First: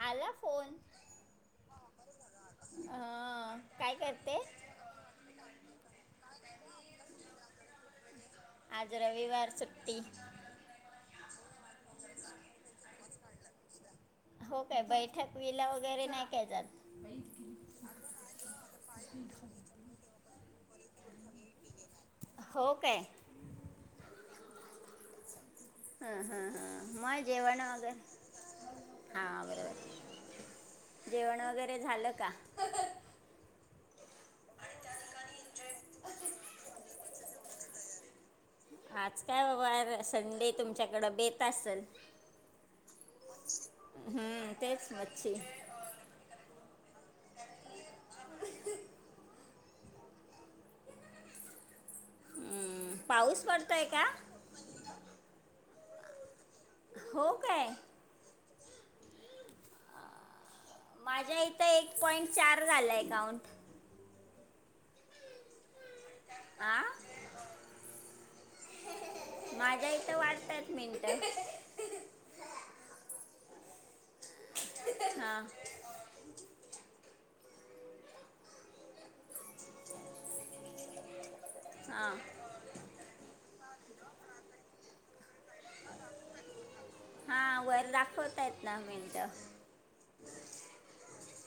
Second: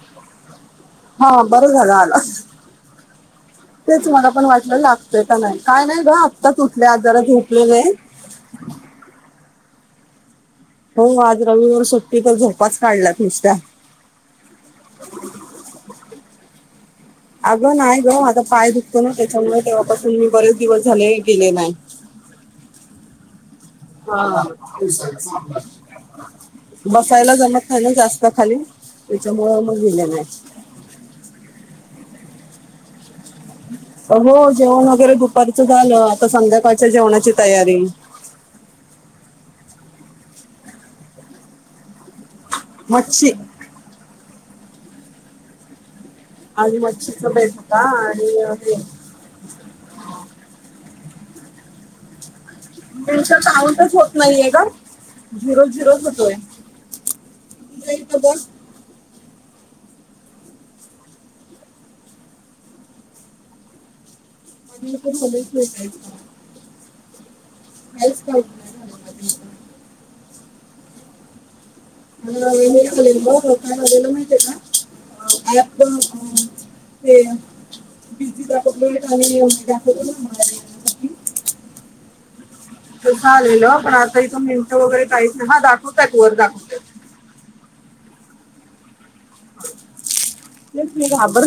आला फोन हा बरं झालं आलास. अं, काय तेच मला करते पण वाटल लागतय का नाही काय नाही? ग आत्ताच उठल्या आजार झोपल्या होय? आज रविवार सुट्टी. हो आज रविवार सुट्टी तर झोपाच काढल्यात नुसत्या. हो काय बैठक विला वगैरे नाही काय जात? अगं नाही ग माझा पाय दुखतो ना, त्याच्यामुळे तेव्हापासून मी बरेच दिवस झाले गेले नाही. हो काय? हा ते हं, हं, हं. मग बसायला जेवण जमत नाही ना वगैरे जास्त खाली हां त्याच्यामुळं मग बरोबर गेले नाही. जेवण वगैरे झालं का? हो जेवण वगैरे दुपारीचं झालं. आता संध्याकाळच्या जेवणाची तयारी. आज काय बाबार संडे तुमच्याकडं बेत असल. मची. तेच मछी. आधी मच शिकमत का आणि हे हं, त्यांच पाऊस पडतोय काउंटच का होत नाहीे का झिरो-झिरो होतोय. हो काय [unintelligible] माझ्या इथं एक पॉइंट चार झालं अकाउंट [unintelligible] आ [unintelligible] बॅडमिंटन. [unintelligible] हां [unintelligible] [unintelligible] हा, तर झालेलं पण आता इथून नेमटं वगैरे काहीच हा दाखवतय वर दाखवत. हा वर दाखवताय आहेत ना मीन तेच म आबर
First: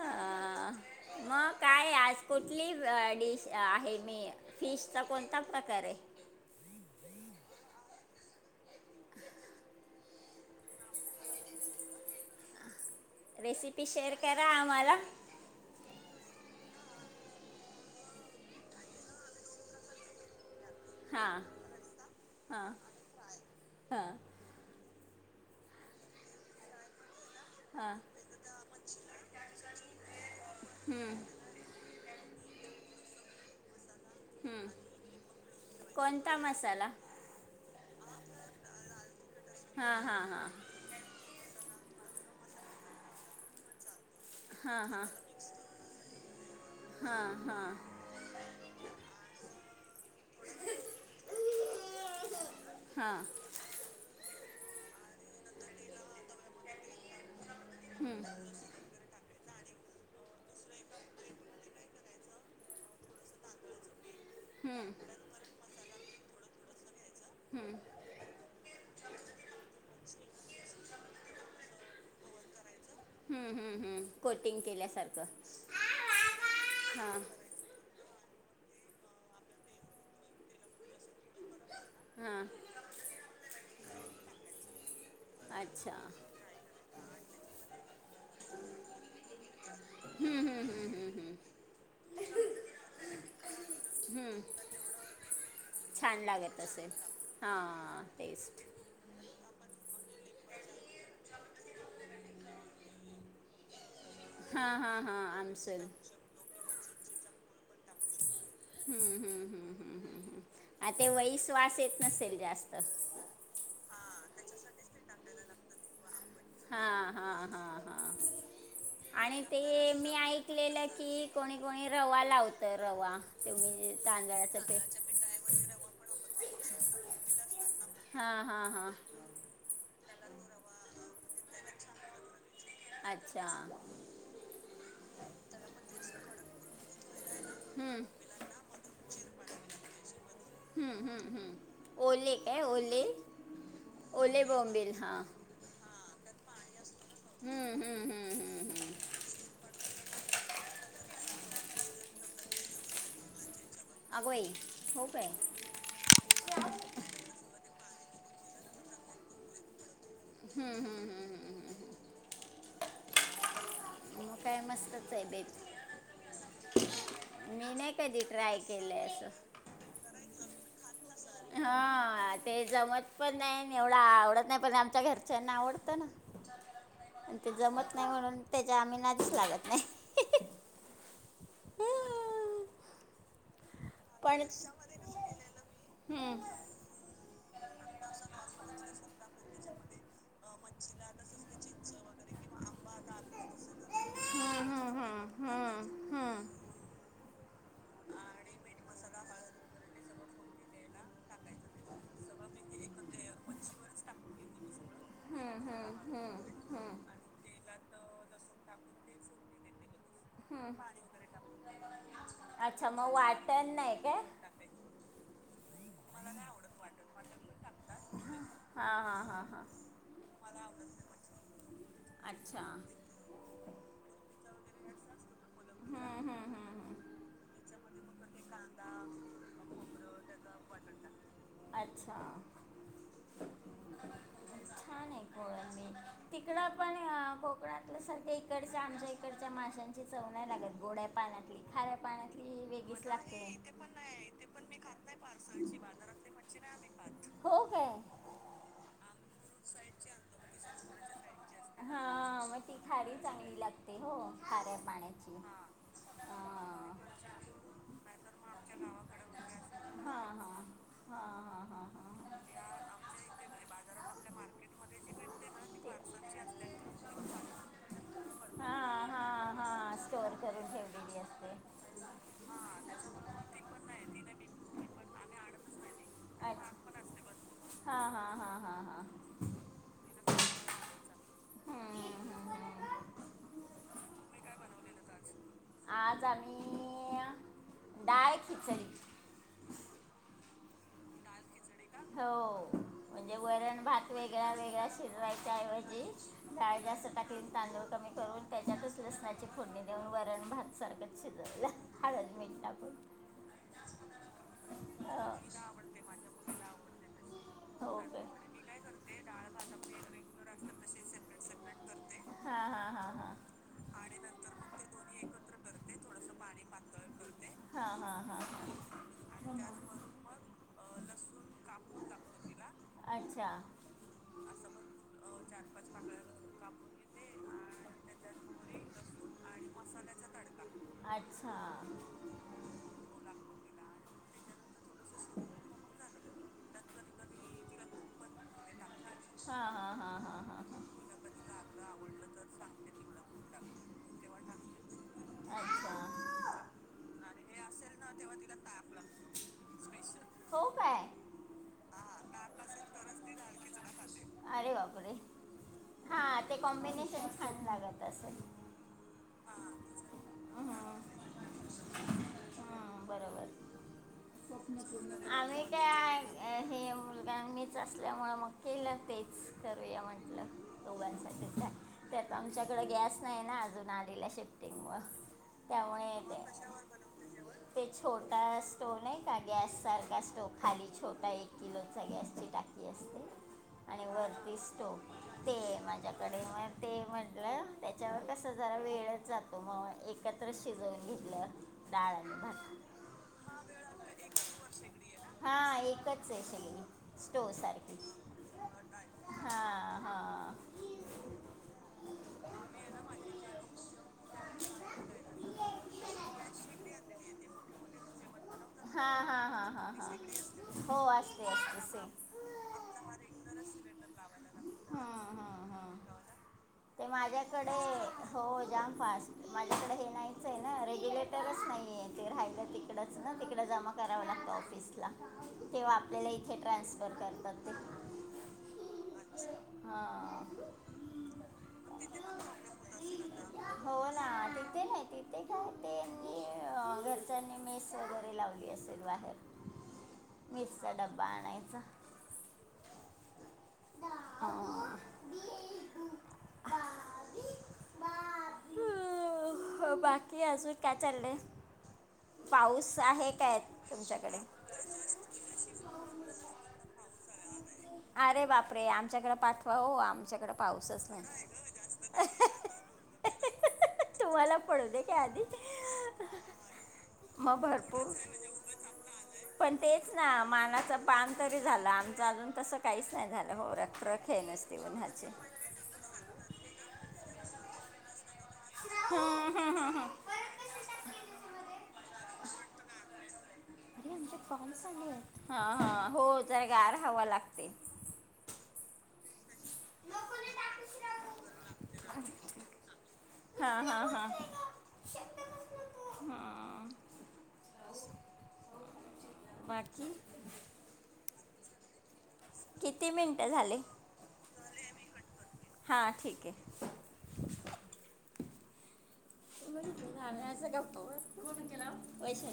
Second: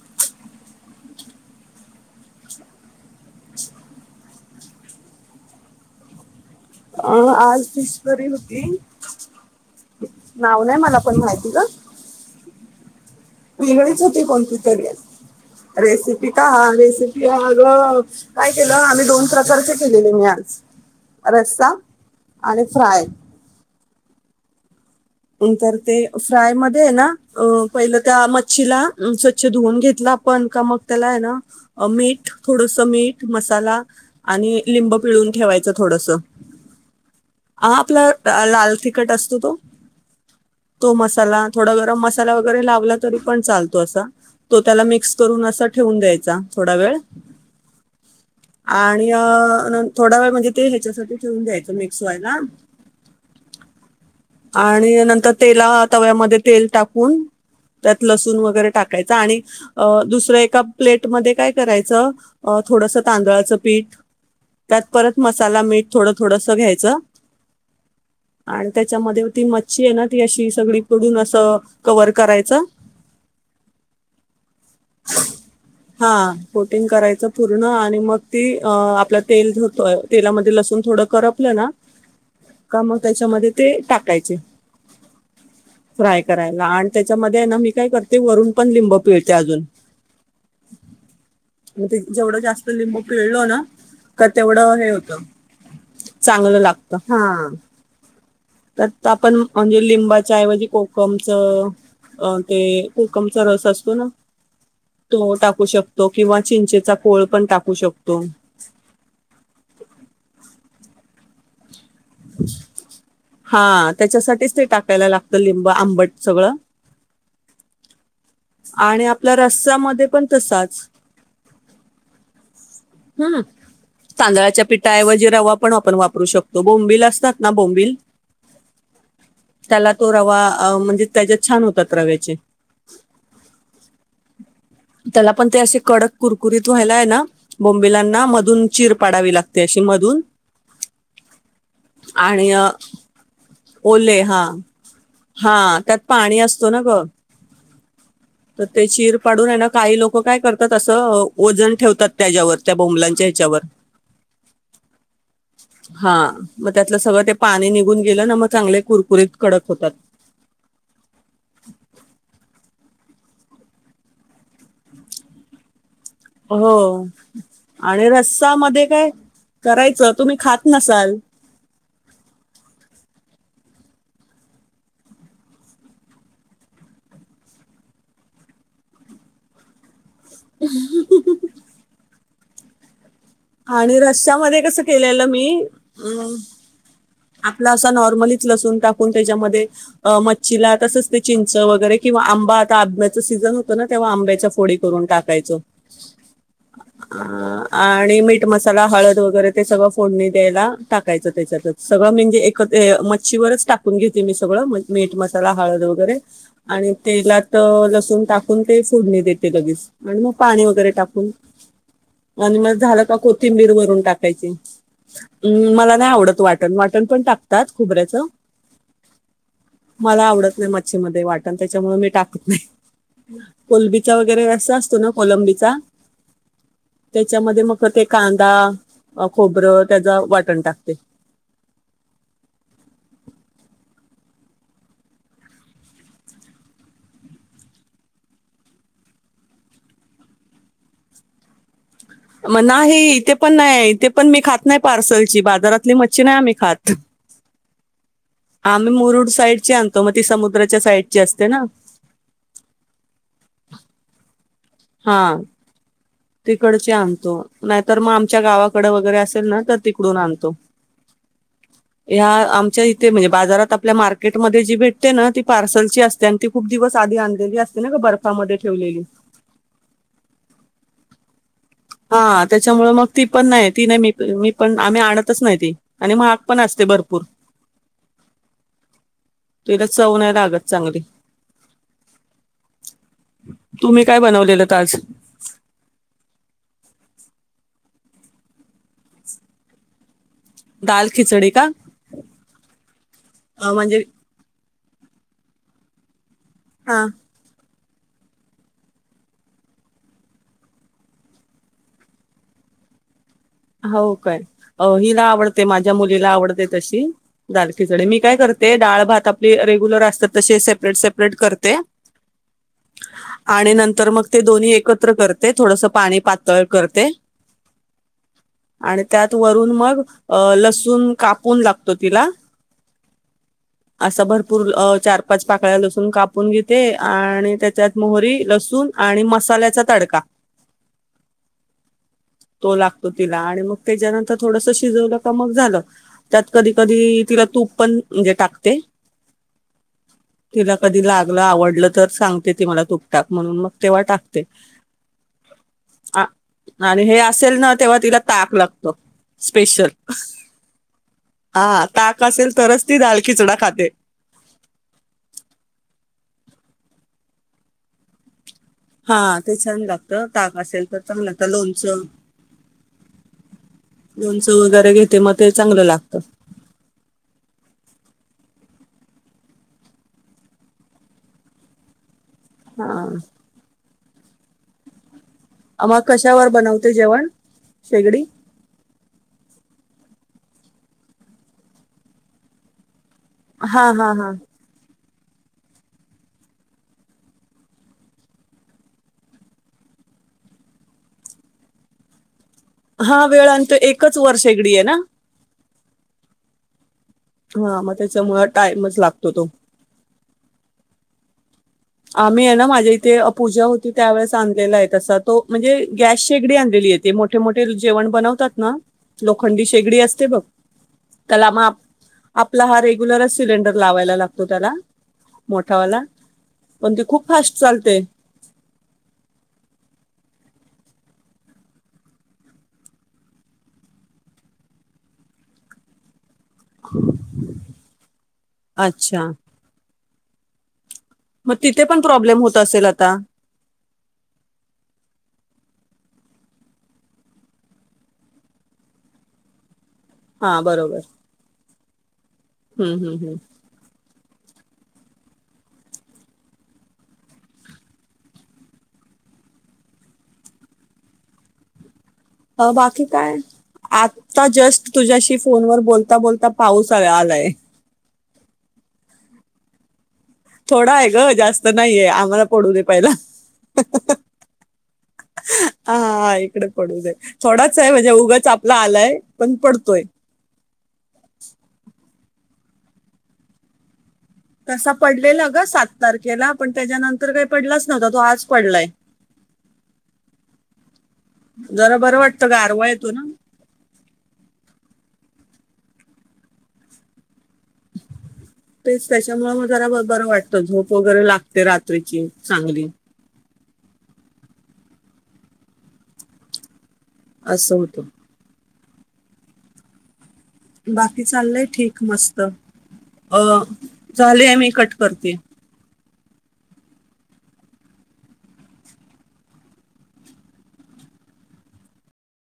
अं, मग काय आज कुठली डिश आहे मी फिशचा कोणता प्रकार आहे. अ आज फिशवररी होती. नाव नाही मला पण माहिती ग रेसिपी मघच शेअर होते करा कोणतीरी आम्हाला रेसिप का रे अगं काय केलं आम्ही दोन प्रकारचे केलेले मी आज. हां रस्सा आणि फ्राय. हा. नंतर ते फ्राय मध्ये आहे ना अ हां पहिलं त्या मच्छीला स्वच्छ धुवून घेतला आपण का मग त्याला हम्म, आहे ना मीठ थोडस मीठ मसाला आणि हम्म. लिंब पिळून ठेवायचं थोडस कोणता मसाला हा आपला लाल तिखट असतो तो हां हां हां तो मसाला. थोडा गरम मसाला वगैरे लावला तरी पण चालतो असा तो त्याला हां हां मिक्स करून असा ठेवून द्यायचा थोडा वेळ. हां हां आणि थोडा वेळ म्हणजे ते ह्याच्यासाठी ठेवून द्यायचं मिक्स व्हायला. हां आणि नंतर तेला तव्यामध्ये तेल टाकून त्यात लसूून वगैरे टाकायच आणि अ दुसरं एका प्लेटमध्ये काय करायचं थोडसं तांदळाचं पीठ त्यात हम्म, परत मसाला मीठ थोड थोडस घ्यायच. त्याच्यामध्ये ती मच्छी आहे ना ती अशी सगळी पडून अस कवर करायचं. हम्म-हम्म-हम्म कोटिंग केल्यासारखं. हा कोटिंग हां करायचं पूर्ण आणि मग ती आपला तेल ठेवतोय तेलामध्ये लसूण थोडं करपलं ना हां का म त्याच्यामध्ये ते टाकायचे. अच्छा फ्राय करायला आणि त्याच्यामध्ये आहे ना मी काय करते वरून पण लिंब पिळते अजून. मग ति जेवढं जास्त लिंबू पिळलो ना तर तेवढं हे होतं. छान चांगलं लागत असेल लागतं हा टेस्ट. आपण म्हणजे लिंबाच्या ऐवजी कोकमच अ ते कोकमचा रस असतो ना. हां हां हां तो टाकू आमसूल शकतो किंवा चिंचेचा कोळ पण टाकू शकतो. हम्म हम्म हम्म हम्म हम्म हम्म. आ ते लईच वास श्वास येत नसेल जास्त. हा त्याच्यासाठीच ते टाकायला लागत लिंब आंबट सगळं. हा हा हा हा आपल्या आणि ते रस्सामध्ये मी पण तसाच ऐकलेलं की कोणी कोणी रवा लावत. ह तांदळाच्या पीठ पिठाऐवजी रवा पण आपण वापरू शकतो बोंबिल असतात. ना बोबील हा हा हा त्याला तो रवा म्हणजे त्याच्यात छान होतात. रव्याचे अच्छा. त्याला पण ते असे कडक कुरकुरीत व्हायलाय ना बोंबिलांना मधून चीर पाडावी लागते अशी. मधून. हम्म हम्म. हम्म ओले आणि काय ओले ओले हा हा त्या पाणी असतो ना ग हम्म हम्म हम्म तर हम्म ते हम्म चीर पाडून आहे ना. काही लोक काय करतात असं ओजन ठेवतात त्याच्यावर त्या बोंबलांच्या ह्याच्यावर. अगं बाई हो काय हा मग त्यातलं सगळं ते पाणी नि निघून गेलं ना मग चांगले कुरकुरीत कडक होतात. हम्म हम्म हम्म हम्म हम्म हम. मग काय मस्त हाय बाई. हो आणि कधी रस्सा ट्राय मध्ये केलंय काय असं करायचं तुम्ही खात नसाल. हा. हा ते जमत पण नाही एवढं आवडत नाही पण आमच्या घरच्यांना आवडतं ना. आणि ते जमत नाही म्हणून त्याच्या आम्ही नादीच लागत नाही. [unintelligible] आणि रश्या पण मध्ये कसं केलेलं मी हम्म, अ आपला असा नॉर्मलीच लसून टाकून त्याच्यामध्ये मच्छीला तसच ते चिंच वगैरे किंवा आंबा आता आंब्याच सीझन होतो ना तेव्हा आंब्याच्या हम्म, फोडी हम्म, करून हम्म, टाकायचो. हम्म, हम्म. [inaudible] आणि मीठ मसाला हळद वगैरे ते सगळं फोडणी द्यायला टाकायचं त्याच्यात सगळं म्हणजे एकत्र ए मच्छीवरच टाकून घेते मी सगळ मीठ मसाला हळद वगैरे आणि तेलात लसूण टाकून ते फोडणी देते लगेच आणि मग पाणी वगैरे टाकून आणि मग अच्छा झालं का कोथिंबीर वाटण नाही वरून काय टाकायची. अं मला नाय आवडत वाटण वाटण पण टाकतात खोबऱ्याचं. हां हां हां हां मला आवडत नाही मच्छीमध्ये वाटण त्याच्यामुळ मी टाकत नाई. अच्छा कोलबीचा वगैरे रस्सा असतो ना कोलंबीचा त्याच्यामध्ये मग ते कांदा खोबरं त्याच वाटण टाकते. [inaudible] अच्छा [inaudible] तिकड पण कोकणातलं सारख्या इकडच्या आमच्या इकडच्या माशांच्या चव नाय लागत गोड्या पाण्यातली खा मग नाही इथे पण नाही इथे पण मी खात नाही पार्सलची बाजारातली मच्छी नाय आम्ही खात. हो काय आाम्ही मुरुड साईड ची आणतो मग ती समुद्राच्या साईडची असते ना. हा मग ती खारी चांगली लागते हो. खाऱ्या पाण्याची हा. हा तिकडची आणतो नाहीतर मग आमच्या गावाकड वगैरे असेल ना तर हा तिकडून हा हा आणतो. हा हा [unintelligible] ह्या आमच्या इथे म्हणजे बाजारात आपल्या मार्केटमध्ये जी भेटते ना ती पार्सलची असते आणि ती खूप दिवस सा आधी आणलेली असते ना ग बर्फामध्ये हा ठेवलेली? हा हा हा स्टोर करून ठेवलेली असते. हा त्याच्यामुळे मग ती पण नाही ती नाही मी मी पण आम्ही आणतच नाही ती आणि मगग पण अच्छा असते. भरपूर. भरपूर. हा हा हा. हा हा तीला चव नाय लागत चांगली. हम्म हम्म हम्म तुम्ही काय बनवलेलत आज? दाळ खिचडी. दाल खिचडी का? हो, म्हणजे अ वरण म्हणजे भात वेगळा वेगळा शिजवायच्या ऐवजी डाळ हा जास्त टाकलीन तांदूळ [unintelligible] [inaudible] फूडनी देऊन वरण भात सारखं शिजवला हळद मिट टाकून. हो काय हिला हो. आवडते माझ्या मुलीला आवडते तशी दाल खिचडी मी काय करते, डाळ भात आपली रेग्युलर असतात तसे सेपरेट सेपरेट करते हां हां हां [unintelligible] [inaudible] आणि नंतर मग ते दोन्ही एकत्र करते, थोडस पाणी पातळ करते. हा हा. आणि त्यात वरून मग, लसूण कापून लागत तिला. अच्छा. [unintelligible] [inaudible] असं भरपूर चार पाच पाकळ्या लसूण कापून घेते, आणि त्याच्यात मोहरी लसूण आणि मसाल्याचा तडका. अच्छा. तो लागतो तिला, आणि मग त्याच्यानंतर थोडस शिजवलं का मग झालं. त्यात कधी कधी तिला तूप पण म्हणजे टाकते. हा. हा. ह. तिला कधी लागलं, आवडलं, तर सांगते ती मला, तुप टाक म्हणून मग तेव्हा टाकते. हां अच्छा अ आणि हे असेल ना तेव्हा तिला ताक लागत, स्पेशल हो काय हा, ताक असेल तरच ती डाळ खिचडा खाते. अरे बापरे, हा ते कॉम्बिनेशन छान लागत असेल. हा, ते छान लागत ताक असेल हं, तर चांगलं लागत, लोणचं. हं, लोणचं वगैरे घेते मग ते आम्ही चांगलं लागतं त्या हे [unintelligible] असल्यामुळे मग केलं तेच, करूया म्हटलं दोघांसाठी त्या त्यात आमच्याकडे हा गॅस नाही ना अजून आलेल्या, शिफ्टिंग व मग त्यामुळे कशावर बनवते जेवण ते शेगडी छोटा स्टोव नाही का गॅस सारखा तो खाली छोटा एक किलोचा गॅसची टाकी असते. हा. आणि हा. हा. वरती स्टोव ते आहे माझ्याकडे, मग ते म्हटलं त्याच्यावर कस जरा वेळच जातो, मग एकत्र शी शिजवून घेतलं डाळ आणि भात हा वेळानंत एकच वर्ष एगडी हे ना हा एकच आहे सगळी स्टो हा, मग सारखी त्याच्यामुळं टाइमच लागतो तो हा हा आम्ही आहे ना, माझ्या इथे पूजा होती त्यावेेळेस आणलेला आहे, तसा तो म्हणजे गॅस शेगडी आणलेली. मोठे मोठे जेवण बनवतात ना हा. हा. हा. लोखंडी हा. शेगडी हा. असते बघ हो, असते त्याला मग आप- असते आपला हा रेग्युलरच सिलेंडर लावायला लागतो त्याला हम्म, हम्म, हम्म. मोठावाला पण ती ते खूप फास्ट माझ्याकडे चालते हो जाम फास्ट, माझ्याकडे नाहीच ना रेग्युलेटरच नाहीये ते राहील तिकडच तिकड जमा कराव लागतं ऑफिसला तेव्हा आपल्याला ट्रान्सफर करतात. अच्छा हां मग तिथे पण प्रॉब्लेम होत असेल आता त्यांनी घरच्यांनी मेस वगैरे लावली असेल बाहेर मिरचा डब्बा आणायचा. हम् हम् हम् अं, बाकी अजू काय चालल अ बाकी काय आता जस्ट तुझ्याशी फोन व बोलता बोलता पाऊस आलाय अरे बापरे आमच्याकडे पाठवा आम थोडा आहे ग जास्त नाहीय आम्हाला पडू दे पहिला तुम्हाला पडू दे काय आधी हा इकड पडू दे मग थोडाच आहे भरपूर म्हणजे उगाच आपला आलाय पण पडतोय तेच ना मानाच पान तरी झालं आमच अजून कस काहीच नाही झालं हो हे नसते तसा उन्हाचे पडलेला ग सात तारखेला पण त्याच्यानंतर काही पडलाच नव्हता तो आज पडलाय हम्म, हम्म, हम्म. जरा बरं वाटत गारवा य तो ना हा हा हो तर गार हव लागते तेचपशामुळे म्ह जरा बर वाटत झोप वगैरे लागते रात्रीची चांगली हा हा हा हा असं होतं बाकी बाकी चाललंय ठीक मस्त किती अ मिनटं झाले झालेय मी कट करते हां ठीक आहे [unintelligible] झा गप्